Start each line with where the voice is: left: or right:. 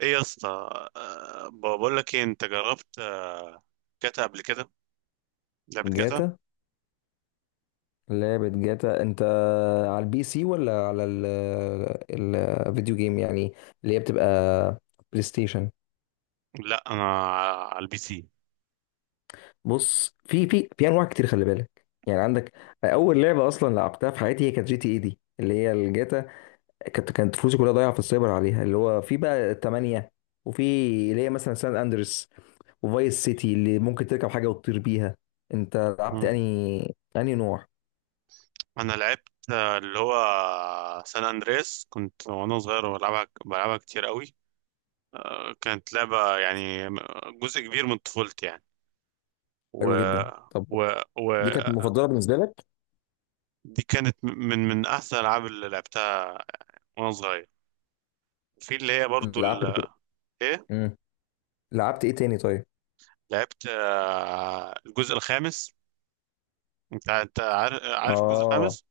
right: ايه يا اسطى؟ بقول لك ايه، انت جربت جاتا قبل كده؟ لعبة جاتا.
left: جاتا، لعبة جاتا انت على البي سي ولا على الفيديو جيم يعني اللي هي بتبقى بلاي ستيشن.
right: لا، انا على البي سي.
left: بص، في انواع كتير، خلي بالك. يعني عندك اول لعبة اصلا لعبتها في حياتي هي كانت جي تي اي دي اللي هي الجاتا. كانت فلوسي كلها ضايعة في السايبر عليها، اللي هو في بقى تمانية، وفي اللي هي مثلا سان اندريس وفايس سيتي اللي ممكن تركب حاجة وتطير بيها. انت لعبت
right: مم.
left: انهي، انهي نوع؟
right: انا لعبت اللي هو سان اندريس، كنت وانا صغير بلعبها كتير قوي. كانت لعبة يعني جزء كبير من طفولتي يعني. و
left: حلو جدا، طب
right: و و
left: دي كانت مفضله بالنسبه لك؟
right: دي كانت من احسن الالعاب اللي لعبتها وانا صغير، في اللي هي برضو
left: لعبت،
right: ايه.
left: امم لعبت ايه تاني طيب؟
right: لعبت الجزء الخامس. انت عارف الجزء
left: اه،
right: الخامس؟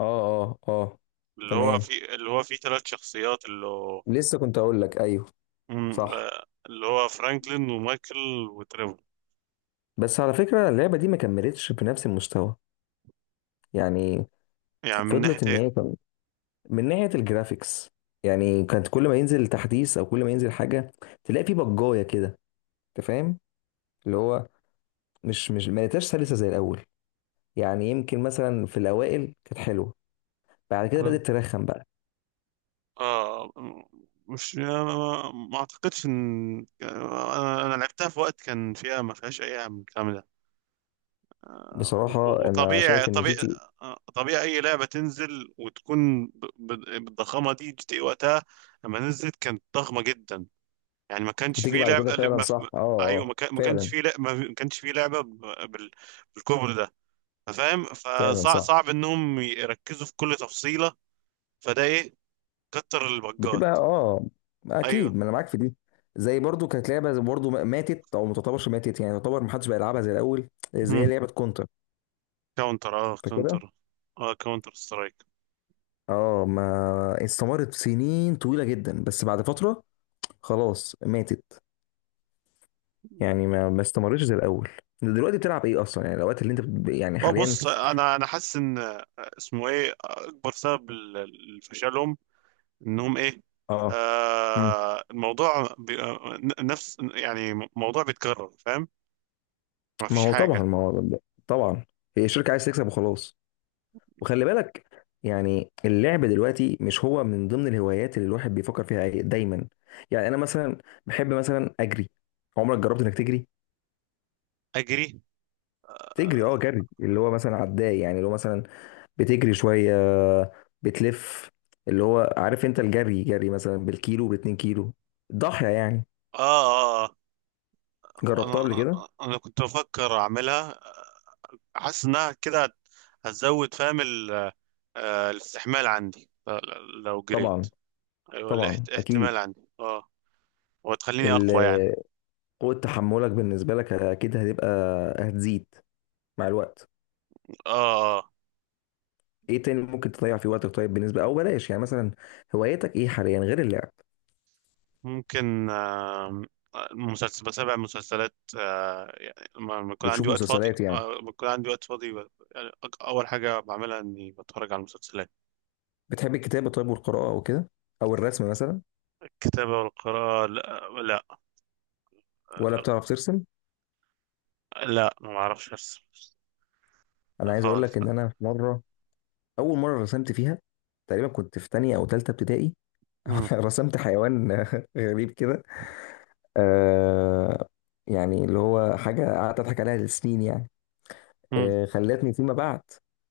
left: اه، اه اه،
right: اللي هو
left: تمام،
right: في اللي هو فيه ثلاث شخصيات، اللي هو
left: لسه كنت اقول لك ايوه، صح.
right: اللي هو فرانكلين ومايكل وتريفور.
left: بس على فكره اللعبه دي ما كملتش بنفس المستوى يعني.
right: يعني من ناحية
left: فضلت ان
right: ايه؟
left: هي من ناحيه الجرافيكس يعني. كانت كل ما ينزل تحديث او كل ما ينزل حاجه تلاقي في بجايه كده، انت فاهم؟ اللي هو مش ما لقيتهاش سلسه زي الاول يعني. يمكن مثلا في الاوائل كانت حلوه، بعد كده
right: مم.
left: بدات ترخم بقى.
right: اه. مش ما اعتقدش ان انا لعبتها في وقت كان فيها ما فيهاش اي عام من الكلام ده.
left: بصراحه انا
right: وطبيعي
left: شايف ان جي
right: طبيعي
left: تي
right: طبيعي اي لعبه تنزل وتكون بالضخامه دي، جي تي إيه وقتها لما نزلت كانت ضخمه جدا. يعني ما كانش
left: بتيجي
right: فيه
left: بعد كده،
right: لعبة اللي
left: فعلا
right: ما...
left: صح، اه
right: ايوه،
left: اه،
right: ما كانش
left: فعلا،
right: فيه لعبة ما كانش فيه لعبة بالكبر ده، فاهم.
left: فعلا
right: فصعب
left: صح.
right: صعب انهم يركزوا في كل تفصيلة، فده ايه، كتر
left: بتبقى
right: البجات.
left: اه،
right: ايوه.
left: اكيد، ما انا معاك في دي. زي برضو كانت لعبه برضو ماتت، او ما تعتبرش ماتت يعني، تعتبر ما حدش بقى يلعبها زي الاول، زي
right: مم.
left: لعبه كونتر
right: كاونتر، اه،
left: فكده.
right: كاونتر. اه، كاونتر سترايك.
left: اه، ما استمرت سنين طويله جدا، بس بعد فتره خلاص ماتت يعني، ما استمرتش زي الاول. دلوقتي بتلعب ايه اصلا يعني، الوقت اللي انت يعني
right: اه،
left: حاليا؟
right: بص، انا حاسس ان اسمه ايه اكبر سبب لفشلهم انهم ايه،
left: اه. مم.
right: الموضوع بي... آه، نفس يعني موضوع بيتكرر، فاهم. ما
left: ما
right: فيش
left: هو طبعا،
right: حاجة.
left: ما هو طبعا، هي الشركه عايز تكسب وخلاص. وخلي بالك يعني، اللعب دلوقتي مش هو من ضمن الهوايات اللي الواحد بيفكر فيها دايما. يعني انا مثلا بحب مثلا اجري. عمرك جربت انك تجري؟
right: اجري؟
left: تجري اه، جري اللي هو مثلا عداء يعني، اللي هو مثلا بتجري شويه، بتلف، اللي هو عارف انت الجري، جري مثلا بالكيلو، باتنين كيلو، ضاحيه يعني.
right: اه. آه.
left: جربتها
right: انا
left: قبل
right: انا
left: كده؟
right: أنا كنت بفكر اعملها، حاسس انها كده هتزود، فاهم الاستحمال عندي لو جريت.
left: طبعا،
right: ايوه،
left: طبعا اكيد.
right: احتمال عندي، اه. وتخليني اقوى يعني.
left: ال- قوه تحملك بالنسبه لك اكيد هتبقى، هتزيد مع الوقت.
right: اه، اه.
left: ايه تاني ممكن تضيع فيه وقتك طيب؟ بالنسبه، او بلاش يعني مثلا، هوايتك ايه حاليا غير اللعب؟
right: ممكن مسلسل، بتابع مسلسلات يعني لما يكون
left: بتشوف
right: عندي وقت فاضي،
left: مسلسلات يعني.
right: لما يكون عندي وقت فاضي يعني اول حاجه بعملها اني بتفرج على المسلسلات.
left: بتحب الكتابه طيب والقراءه او كده، او الرسم مثلا؟
right: الكتابه والقراءه، لا، لا.
left: ولا
right: آه،
left: بتعرف ترسم؟
right: لا، ما اعرفش ارسم.
left: انا عايز اقول لك
right: خالص، لا.
left: ان انا في مره، اول مره رسمت فيها تقريبا كنت في تانية او تالتة ابتدائي
right: مم.
left: رسمت حيوان غريب كده. آه، يعني اللي هو حاجه قعدت اضحك عليها لسنين يعني. آه، خلتني فيما بعد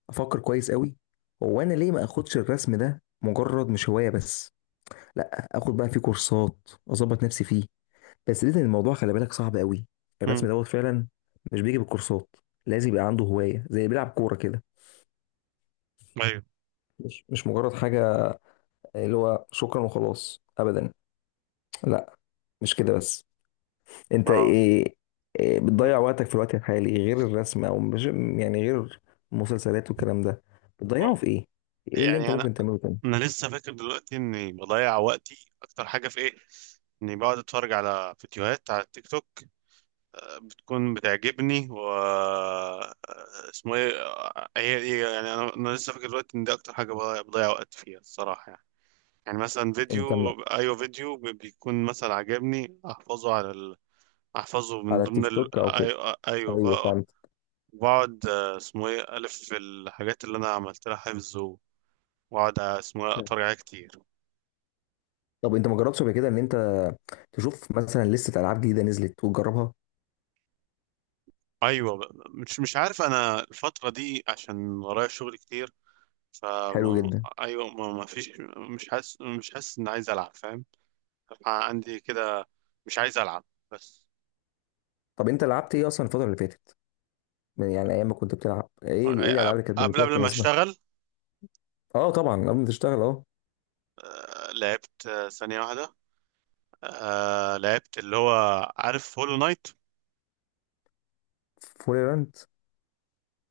left: افكر كويس قوي، هو انا ليه ما اخدش الرسم ده مجرد مش هوايه بس، لا اخد بقى فيه كورسات، اظبط نفسي فيه. بس لازم الموضوع، خلي بالك، صعب قوي. الرسم
right: مم.
left: دوت فعلا مش بيجي بالكورسات، لازم يبقى عنده هوايه زي بيلعب كوره كده،
right: ايوه،
left: مش مجرد حاجه اللي هو شكرا وخلاص ابدا، لا مش كده بس. انت
right: اه.
left: ايه, إيه بتضيع وقتك في الوقت الحالي غير الرسم؟ او مش يعني، غير المسلسلات والكلام ده بتضيعه في
right: آه.
left: ايه؟ ايه اللي انت
right: يعني انا
left: ممكن تعمله تاني؟
right: انا لسه فاكر دلوقتي اني بضيع وقتي اكتر حاجه في ايه، اني بقعد اتفرج على فيديوهات على التيك توك، بتكون بتعجبني، و اسمه ايه، يعني انا لسه فاكر دلوقتي ان دي اكتر حاجه بضيع وقت فيها الصراحه يعني. يعني مثلا
left: انت م-
right: فيديو، ايوه، فيديو بيكون مثلا عجبني، احفظه على ال... احفظه من
left: على
right: ضمن
left: التيك
right: ال...
left: توك او كده؟
right: ايوه، ايوه
left: ايوه
right: بقى.
left: فهمت.
right: بقعد اسمه ايه، الف في الحاجات اللي انا عملت لها حفظ، واقعد اسمه اتفرج عليها كتير.
left: طب انت ما جربتش قبل كده ان انت تشوف مثلا لسه العاب جديده نزلت وتجربها؟
right: ايوه، مش عارف انا الفتره دي عشان ورايا شغل كتير،
left: حلو
right: فما...
left: جدا.
right: ايوه، ما فيش. مش حاسس ان عايز العب، فاهم، عندي كده. مش عايز العب بس.
left: طب انت لعبت ايه اصلا الفتره اللي فاتت يعني ايام ما كنت بتلعب؟ ايه ايه الالعاب اللي كانت
right: قبل
left: بالنسبه
right: قبل
left: لك
right: ما
left: مناسبه؟
right: اشتغل،
left: اه طبعا، قبل ما تشتغل اه.
right: لعبت ثانيه واحده. لعبت اللي هو، عارف هولو نايت؟
left: فوليرانت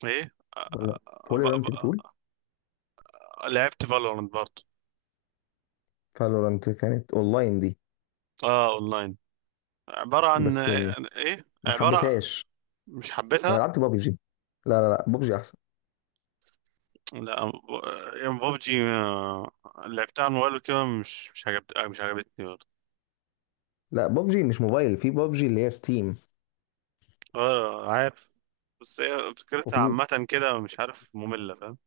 right: ايه،
left: ولا،
right: آه، آه،
left: فوليرانت بتقول؟
right: ف- لعبت فالورانت برضه.
left: فالورانت كانت اونلاين دي.
right: اه، اونلاين، عباره عن
left: بس
right: ايه،
left: ما
right: عباره...
left: حبيتهاش.
right: مش
left: انا
right: حبيتها.
left: لعبت بابجي، لا لا لا بابجي احسن.
right: لا، يعني ببجي، لعبتها على الموبايل وكده، مش عجبتني برضه.
left: لا بابجي مش موبايل، في بابجي اللي هي ستيم.
right: اه، عارف. بس هي فكرتها
left: وفي
right: عامة كده، مش عارف، مملة، فاهم.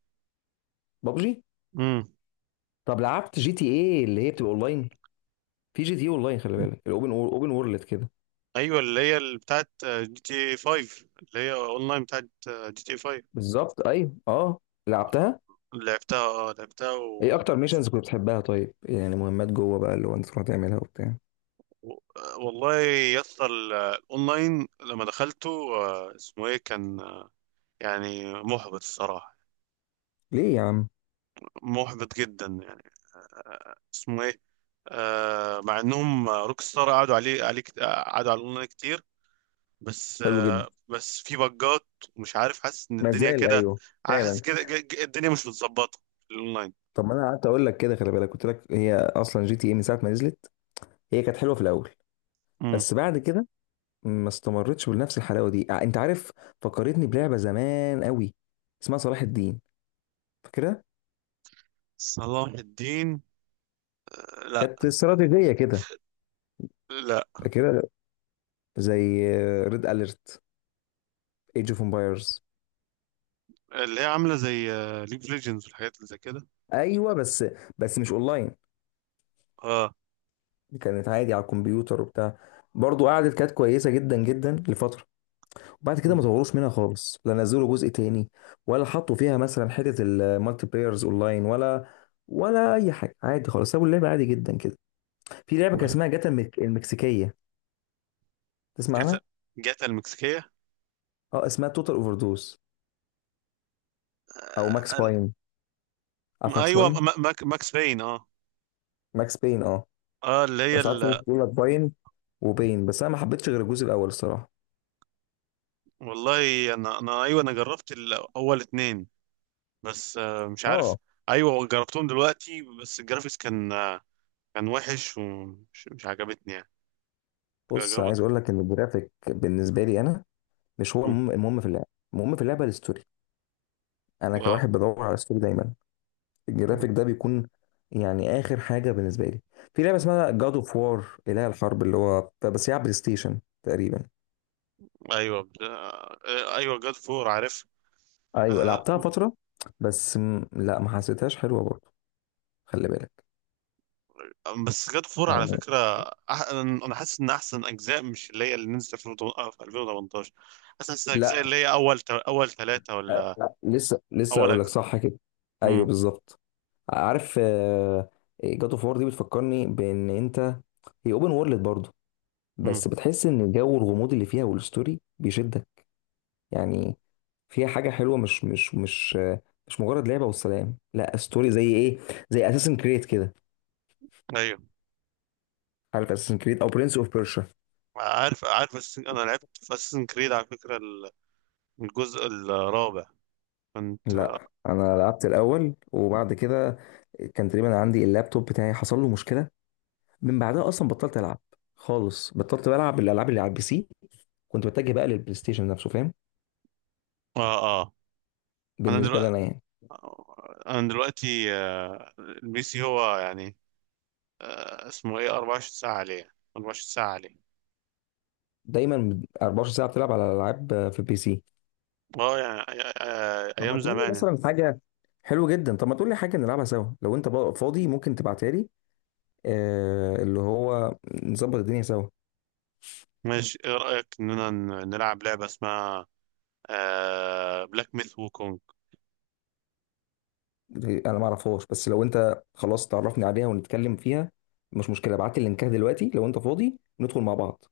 left: بابجي.
right: امم
left: طب لعبت جي تي ايه اللي هي بتبقى اونلاين؟ في جي تي اونلاين، خلي بالك، الاوبن، وورلد كده.
right: ايوه، اللي هي اللي بتاعت جي تي 5 اللي هي اونلاين بتاعت جي تي 5.
left: بالظبط، ايوه اه، لعبتها.
right: لعبتها
left: ايه
right: و...
left: اكتر ميشنز كنت بتحبها طيب يعني، مهمات جوه بقى اللي هو انت تروح تعملها وبتاع؟
right: و... والله، يسطا الاونلاين لما دخلته، اسمه ايه، كان يعني محبط الصراحة،
left: ليه يا عم؟
right: محبط جدا يعني. اسمه ايه، مع انهم روك ستار قعدوا عليه عليه كت- قعدوا على الاونلاين كتير،
left: حلو جدا.
right: بس في بجات، ومش عارف، حاسس ان الدنيا
left: مازال،
right: كده،
left: ايوه. فعلا.
right: حاسس كده الدنيا مش متظبطه في الاونلاين.
left: طب ما انا قعدت اقول لك كده، خلي بالك، قلت لك هي اصلا جي تي اي من ساعه ما نزلت هي كانت حلوه في الاول،
right: امم
left: بس بعد كده ما استمرتش بنفس الحلاوه دي، ع- انت عارف. فكرتني بلعبه زمان قوي اسمها صلاح الدين، فاكرها؟
right: صلاح الدين؟ لا.
left: كانت استراتيجيه كده،
right: لا.
left: فاكرها؟ زي ريد اليرت، ايج اوف امبايرز.
right: اللي هي عامله زي ليج اوف ليجندز والحاجات اللي زي كده.
left: ايوه بس، بس مش اونلاين،
right: اه.
left: كانت عادي على الكمبيوتر وبتاع. برضو قعدت، كانت كويسه جدا جدا لفتره، وبعد كده ما طوروش منها خالص، لا نزلوا جزء تاني، ولا حطوا فيها مثلا حته المالتي بلايرز اونلاين، ولا ولا اي حاجه، عادي خالص سابوا اللعبه عادي جدا كده. في لعبه كان
right: لا.
left: اسمها جاتا المكسيكيه، تسمع
right: جاتا؟
left: عنها؟
right: جاتا المكسيكيه؟
left: اه اسمها توتال اوفر دوز، او ماكس
right: آه، ال-
left: باين. عارف ماكس
right: ايوه،
left: باين؟
right: ماكس باين، اه.
left: ماكس باين اه.
right: اه، اللي هي
left: بس ساعات الناس
right: ال...
left: بتقول لك باين وباين، بس انا ما حبيتش غير الجزء الاول الصراحه
right: والله انا، ايوه، انا جربت الاول اتنين، بس مش عارف.
left: اه.
right: ايوه، جربتهم دلوقتي بس الجرافيكس كان كان وحش، ومش مش عجبتني يعني.
left: بص،
right: جرب...
left: عايز اقول لك ان الجرافيك بالنسبه لي انا مش هو
right: مم.
left: المهم، المهم في اللعبه، المهم في اللعبه الستوري. انا
right: اه.
left: كواحد بدور على ستوري دايما،
right: مم.
left: الجرافيك ده بيكون يعني اخر حاجه بالنسبه لي. في لعبه اسمها جاد اوف وار، اله الحرب، اللي هو بس هي على بلاي ستيشن تقريبا.
right: ايوه، ايوه جاد فور، عارف.
left: ايوه
right: آه،
left: لعبتها فتره، بس م... لا، ما حسيتهاش حلوه برضه، خلي بالك.
right: بس جاد فور على
left: يعني
right: فكره، أح... انا حاسس ان احسن اجزاء مش اللي هي اللي نزلت في 2018، حاسس احسن اجزاء
left: لا،
right: اللي هي اول ثلاثه
left: آه،
right: ولا
left: لا، لسه
right: اول
left: اقول لك
right: اجزاء.
left: صح كده. ايوه
right: امم
left: بالظبط. عارف جاد اوف وار دي بتفكرني بان انت، هي اوبن وورلد برضه،
right: امم
left: بس بتحس ان جو الغموض اللي فيها والستوري بيشد يعني، فيها حاجه حلوه، مش مجرد لعبه والسلام، لا ستوري زي ايه، زي اساسن كريد كده.
right: ايوه،
left: عارف اساسن كريد، او برنس اوف بيرشا؟
right: عارف. بس انا لعبت في اساسن كريد على فكره الجزء الرابع، كنت
left: لا انا لعبت الاول، وبعد كده كان تقريبا عندي اللابتوب بتاعي حصل له مشكله، من بعدها اصلا بطلت العب خالص، بطلت بلعب الالعاب اللي على البي سي، كنت بتجه بقى للبلاي ستيشن نفسه، فاهم؟
right: اه، اه. انا
left: بالنسبه لي
right: دلوقتي
left: انا يعني.
right: انا دلوقتي البي سي هو يعني اسمه ايه، 24 ساعة عليه، 24 ساعة عليه.
left: دايما 24 ساعه بتلعب على العاب في البي سي؟
right: اه يعني
left: طب ما
right: ايام
left: تقول لي
right: زمان يعني.
left: مثلا حاجه، حلو جدا، طب ما تقول لي حاجه نلعبها سوا. لو انت بقى فاضي ممكن تبعتها لي، آه، اللي هو نظبط الدنيا سوا.
right: ماشي، ايه رأيك اننا نلعب لعبة اسمها بلاك ميث وكونج.
left: انا ما اعرفهاش، بس لو انت خلاص تعرفني عليها ونتكلم فيها مش مشكله. ابعت لي اللينكات دلوقتي لو انت فاضي، ندخل مع بعض،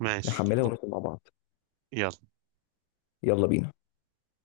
right: ماشي،
left: نحملها
right: يلا.
left: وندخل مع بعض.
right: يلا.
left: يلا بينا.